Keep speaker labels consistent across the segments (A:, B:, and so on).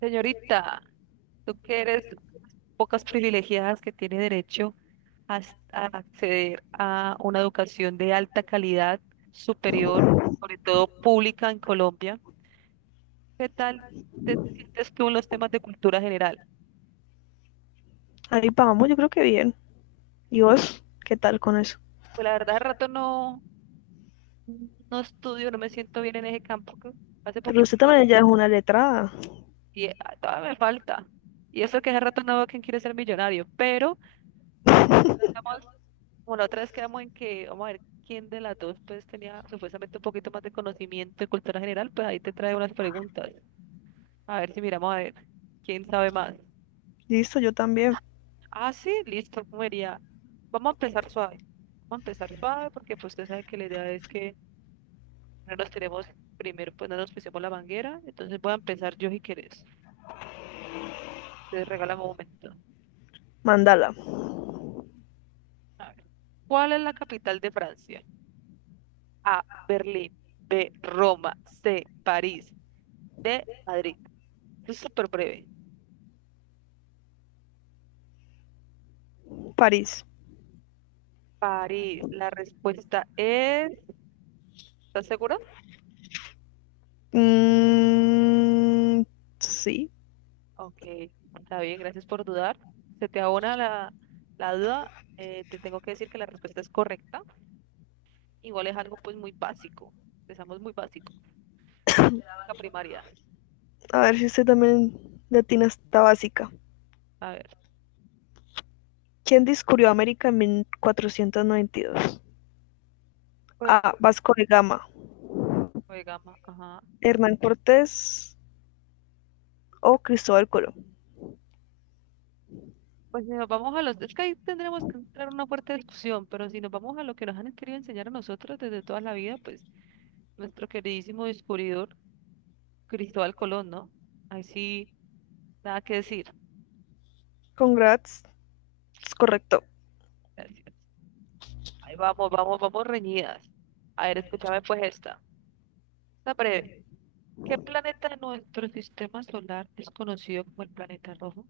A: Señorita, tú que eres pocas privilegiadas que tiene derecho a, a acceder a una educación de alta calidad, superior, sobre todo pública en Colombia, ¿qué tal te sientes tú en los temas de cultura general?
B: Ahí vamos, yo creo que bien. ¿Y vos qué tal con eso?
A: Pues la verdad, al rato no estudio, no me siento bien en ese campo que hace
B: Pero
A: poquito.
B: usted también ya es una letrada.
A: Todavía me falta. Y eso que hace rato no veo quién quiere ser millonario, pero como estamos. Como la otra vez quedamos en que, vamos a ver quién de las dos pues tenía supuestamente un poquito más de conocimiento de cultura general, pues ahí te trae unas preguntas. A ver si miramos a ver quién sabe más.
B: Listo, yo también.
A: Ah, sí, listo, comería. Vamos a empezar suave. Vamos a empezar suave porque pues usted sabe que la idea es que no nos tenemos primero, pues no nos pusimos la manguera. Entonces voy a empezar yo si quieres. Te regálame un momento.
B: Mandala,
A: A ver. ¿Cuál es la capital de Francia? A, Berlín. B, Roma. C, París. D, Madrid. Esto es súper breve.
B: París.
A: París, la respuesta es... ¿Estás segura?
B: Mm, sí,
A: Ok, está bien, gracias por dudar. Se te abona la duda. Te tengo que decir que la respuesta es correcta. Igual es algo pues muy básico. Empezamos muy básico. La primaria.
B: a ver si usted también latina está básica.
A: A ver,
B: ¿Quién descubrió América en 1492?
A: pues,
B: A, Vasco de Gama,
A: gama, ajá.
B: Hernán Cortés o Cristóbal Colón.
A: Pues si nos vamos a los... Es que ahí tendremos que entrar en una fuerte discusión, pero si nos vamos a lo que nos han querido enseñar a nosotros desde toda la vida, pues nuestro queridísimo descubridor, Cristóbal Colón, ¿no? Ahí sí, nada que decir.
B: Congrats, es correcto.
A: Gracias. Ahí vamos, vamos, vamos reñidas. A ver, escúchame pues esta. Está breve. ¿Qué planeta de nuestro sistema solar es conocido como el planeta rojo?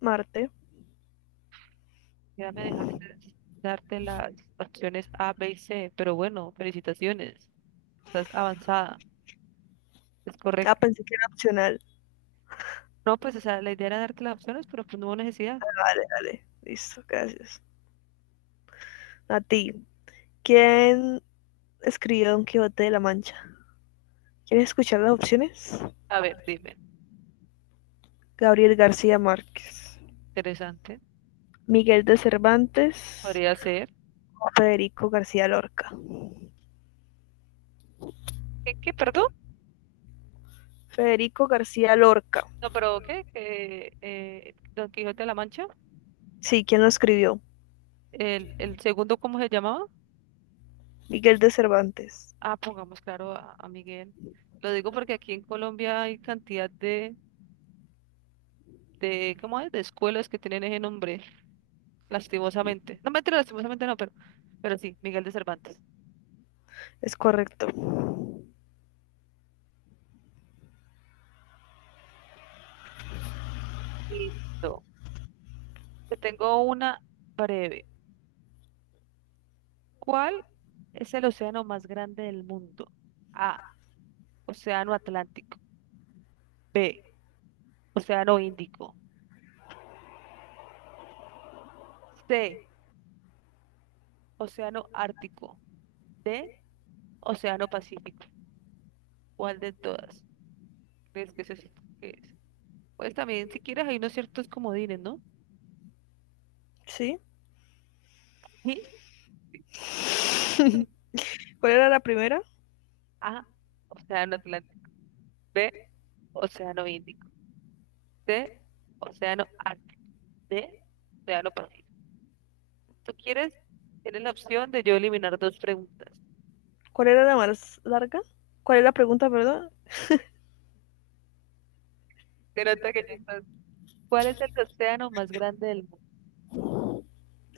B: Marte.
A: Ya me dejaste darte las opciones A, B y C, pero bueno, felicitaciones. Estás avanzada. Es
B: Ah,
A: correcto.
B: pensé que era opcional.
A: No, pues, o sea, la idea era darte las opciones, pero pues no hubo necesidad.
B: Dale, dale, listo, gracias. A ti. ¿Quién escribió Don Quijote de la Mancha? ¿Quieres escuchar las opciones?
A: A ver, dime.
B: Gabriel García Márquez,
A: Interesante.
B: Miguel de Cervantes,
A: Podría ser.
B: Federico García Lorca.
A: Perdón?
B: Federico García Lorca.
A: No, pero ¿qué? ¿Qué, Don Quijote de la Mancha?
B: Sí, ¿quién lo escribió?
A: ¿El segundo cómo se llamaba?
B: Miguel de Cervantes.
A: Ah, pongamos claro a Miguel. Lo digo porque aquí en Colombia hay cantidad de, ¿cómo es? De escuelas que tienen ese nombre, lastimosamente. No, mentira, lastimosamente no, pero sí, Miguel de Cervantes.
B: Es correcto.
A: Listo. Te tengo una breve. ¿Cuál es el océano más grande del mundo? A, Océano Atlántico. B, Océano Índico. C, Océano Ártico. D, Océano Pacífico. ¿Cuál de todas crees que es? ¿Qué es? Pues también, si quieres, hay unos ciertos comodines, ¿no?
B: ¿Sí?
A: Sí.
B: ¿Cuál era la primera?
A: A, Océano Atlántico. B, Océano Índico. C, Océano Ártico. D, Océano Pacífico. Si tú quieres, tienes la opción de yo eliminar dos preguntas.
B: ¿Cuál era la más larga? ¿Cuál es la pregunta, perdón?
A: Se nota que ya estás- ¿Cuál es el océano más grande del mundo?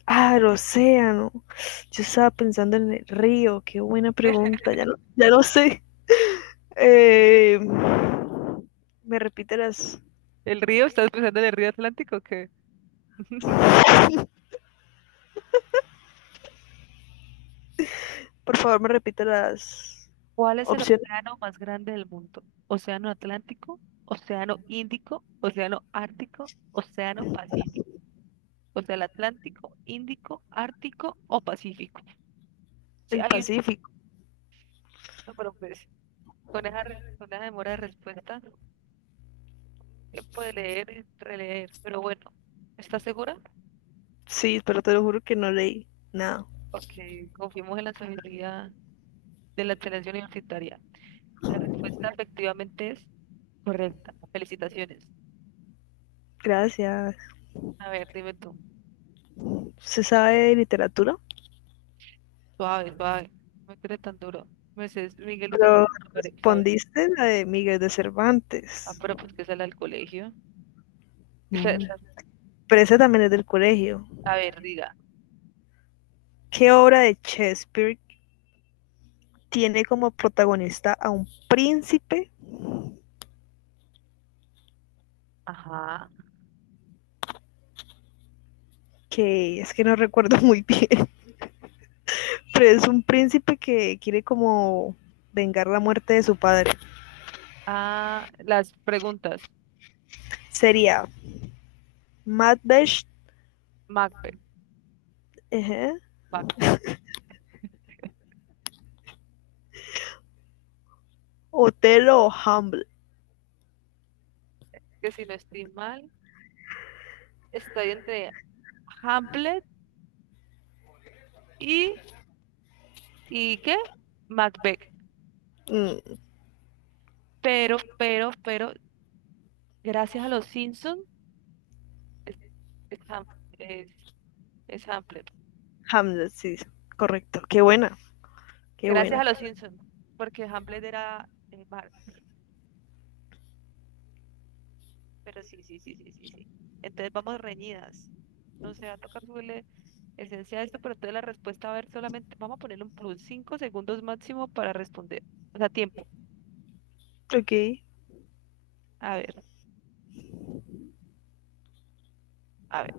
B: Ah, el océano. Yo estaba pensando en el río. Qué buena pregunta. Ya no, ya no sé. Eh, ¿Me repite las?
A: ¿El río? ¿Estás pensando en el río Atlántico o qué?
B: Por favor, me repite las
A: ¿Cuál es el
B: opciones
A: océano más grande del mundo? ¿Océano Atlántico? ¿Océano Índico? ¿Océano Ártico? ¿Océano Pacífico? Contra el Atlántico, Índico, Ártico o Pacífico. Si
B: del
A: hay un,
B: Pacífico.
A: no, pero pues, con esa, con esa demora de respuesta, tiempo de leer y releer. Pero bueno, ¿estás segura?
B: Sí, pero te lo juro que no leí nada.
A: Porque confiemos en la sabiduría de la excelencia universitaria. La respuesta efectivamente es correcta. Felicitaciones.
B: Gracias.
A: A ver, dime tú.
B: ¿Se sabe de literatura?
A: Suave, suave. No me crees tan duro. Mercedes Miguel de
B: Pero
A: Cervantes, ¿sabes?
B: respondiste la de Miguel de
A: Ah,
B: Cervantes.
A: pero pues que sale al colegio. Esa-
B: Mm.
A: esa-
B: Pero esa también es del colegio.
A: A ver, diga.
B: ¿Qué obra de Shakespeare tiene como protagonista a un príncipe?
A: Ajá.
B: Que es que no recuerdo muy bien, pero es un príncipe que quiere como vengar la muerte de su padre.
A: Ah, las preguntas.
B: Sería Macbeth,
A: Macbeth,
B: ajá,
A: Macbeth,
B: Otelo, Hamlet.
A: que si no estoy mal, estoy entre Hamlet y, ¿y qué? Macbeth.
B: Mm,
A: Pero gracias a los Simpsons, es, es, Ham- es- es Hamlet.
B: Hamlet, sí, correcto. Qué buena, qué
A: Gracias
B: buena.
A: a los Simpsons, porque Hamlet era Mark. Pero sí, sí, sí, sí, sí, sí. Entonces vamos reñidas. No sé, va a tocar subirle esencia a esto, pero entonces la respuesta, a ver, solamente vamos a ponerle un plus, 5 segundos máximo para responder. O sea, tiempo.
B: Ok.
A: A ver, a ver.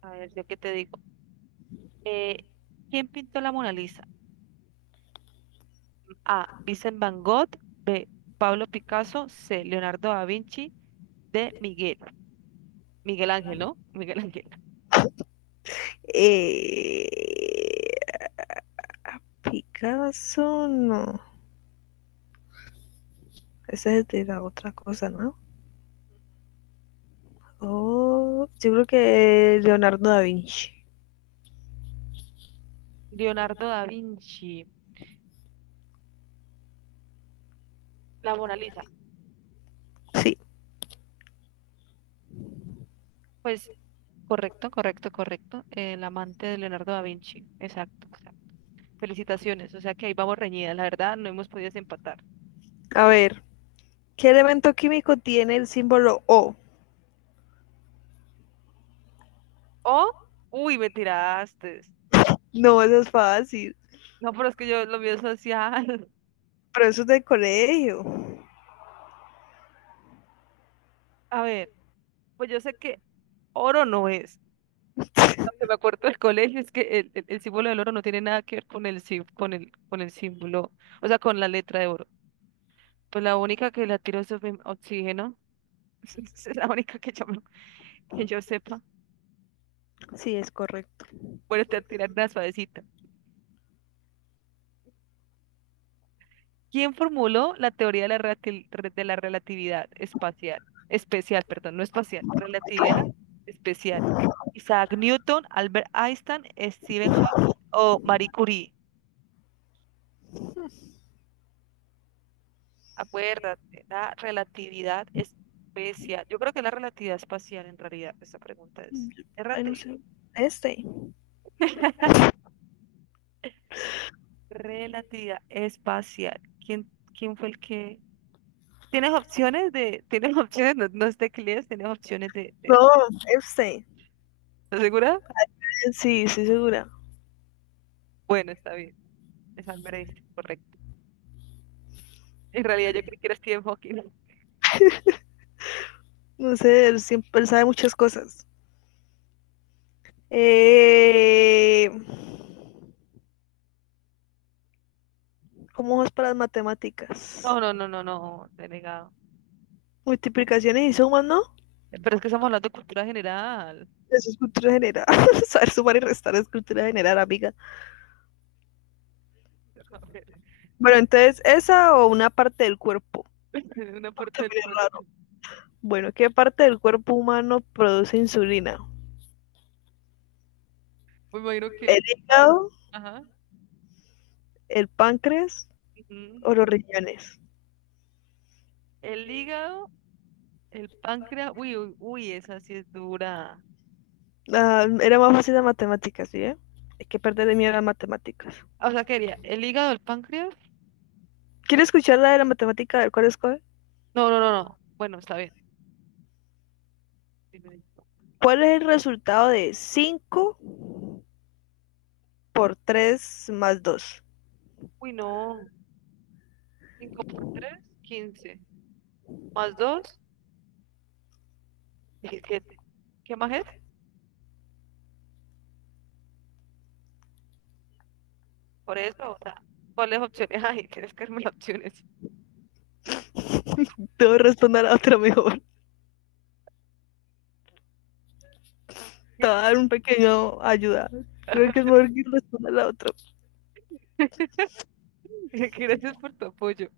A: A ver, ¿yo qué te digo? Eh, ¿Quién pintó la Mona Lisa? A, Vincent Van Gogh. B, Pablo Picasso. C, Leonardo da Vinci. D, Miguel. Miguel Ángel, ¿no? Miguel Ángel.
B: Eh, Picasso, no. Esa es de la otra cosa, ¿no? Oh, yo creo que Leonardo da Vinci.
A: Leonardo da Vinci. La Mona Lisa.
B: Sí,
A: Pues correcto, correcto, correcto. El amante de Leonardo da Vinci. Exacto, exacto. Felicitaciones. O sea que ahí vamos reñidas. La verdad, no hemos podido empatar.
B: a ver. ¿Qué elemento químico tiene el símbolo O?
A: O, uy, me tiraste.
B: No, eso es fácil.
A: No, pero es que yo lo mío es social.
B: Pero eso es del colegio.
A: A ver, pues yo sé que oro no es. Porque lo que me acuerdo del colegio es que el símbolo del oro no tiene nada que ver con el, con el, con el símbolo, o sea, con la letra de oro. Pues la única que la tiró es oxígeno, es la única que que yo sepa.
B: Sí, es correcto.
A: Bueno, te voy a tirar una suavecita. ¿Quién formuló la teoría de la, de la relatividad espacial? Especial, perdón, no espacial, relatividad especial. Isaac Newton, Albert Einstein, Stephen Hawking o Marie Curie. Acuérdate, la relatividad especial. Yo creo que es la relatividad espacial en realidad, esta pregunta es.
B: Ay, no
A: Errate.
B: sé. Este.
A: Relatividad espacial. ¿Quién, quién fue el que? ¿Tienes opciones de, tienes opciones, no, no es teclees, tienes opciones
B: No,
A: de-
B: este.
A: ¿Estás segura?
B: Sí, estoy segura.
A: Bueno, está bien. Es Albert Einstein, correcto. En realidad yo creo que era Stephen Hawking.
B: No sé, él siempre él sabe muchas cosas. Eh, ¿Cómo es para las matemáticas?
A: No, te he negado.
B: Multiplicaciones y sumas, ¿no?
A: Pero es que estamos hablando de cultura general.
B: Eso es cultura general. Saber sumar y restar es cultura general, amiga.
A: A ver,
B: Bueno, entonces, ¿esa o una parte del cuerpo?
A: una parte del
B: También es
A: cuerpo.
B: raro. Bueno, ¿qué parte del cuerpo humano produce insulina?
A: Me imagino
B: ¿El
A: que, a ver,
B: hígado,
A: ajá.
B: el páncreas o los
A: Ujú.
B: riñones?
A: El hígado, el páncreas. Uy, uy, uy, esa sí es dura.
B: Ah, era más fácil las matemáticas, ¿sí, eh? Hay que perder de miedo a las matemáticas.
A: Ah, o sea, quería el hígado, el páncreas.
B: ¿Quiere escuchar la de la matemática del cual escoge?
A: No. Bueno, está bien. Dime.
B: ¿Cuál es el resultado de 5 por 3 más 2?
A: Uy, no. Cinco por 3, 15. Más 2, 17. ¿Qué más es? Por eso, o sea, ¿cuáles opciones hay? Tienes que darme las opciones.
B: Debo responder a la otra mejor. Te voy a dar un pequeño ayuda. Creo que es mejor que responda a la otra.
A: Gracias por tu apoyo.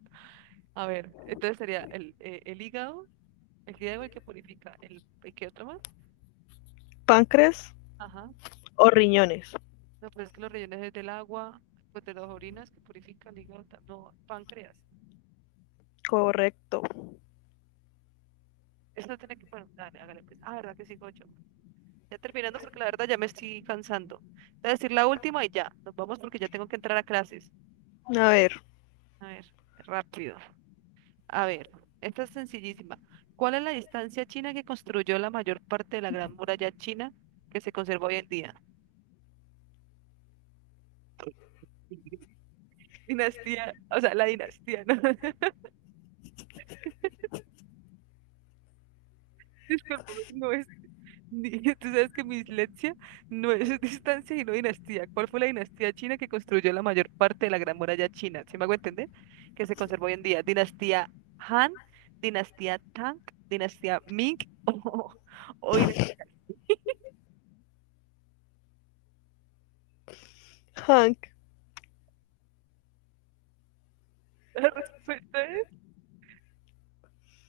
A: A ver, entonces sería el hígado, el hígado el que purifica, el, ¿y qué otro más?
B: ¿Páncreas
A: Ajá.
B: o riñones?
A: No, pues es que los rellenos es del agua, pues de las orinas que purifican, hígado, no, páncreas.
B: Correcto.
A: Esto tiene que, bueno, dale, hágale pues. Ah, verdad que sí, Gocho. Ya terminando porque la verdad ya me estoy cansando. Voy a decir la última y ya, nos vamos porque ya tengo que entrar a clases.
B: A ver,
A: A ver, rápido. A ver, esta es sencillísima. ¿Cuál es la distancia china que construyó la mayor parte de la Gran Muralla China que se conserva hoy en día? Dinastía, o sea, la dinastía, ¿no? Disculpame, no es. ni- Tú sabes que mi dislexia no es distancia, sino dinastía. ¿Cuál fue la dinastía china que construyó la mayor parte de la Gran Muralla China? ¿Sí me hago entender? Que se conserva hoy en día. Dinastía Han, dinastía Tang, dinastía Ming o, o dinastía.
B: Hank.
A: La respuesta es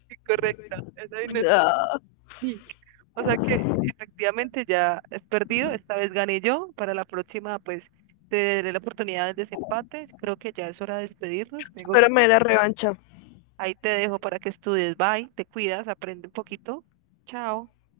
A: incorrecta. Es la dinastía
B: Ah,
A: Ming. O sea que efectivamente ya es perdido. Esta vez gané yo. Para la próxima, pues te daré la oportunidad del desempate. Creo que ya es hora de despedirnos. Tengo.
B: espérame la revancha.
A: Ahí te dejo para que estudies. Bye, te cuidas, aprende un poquito. Chao.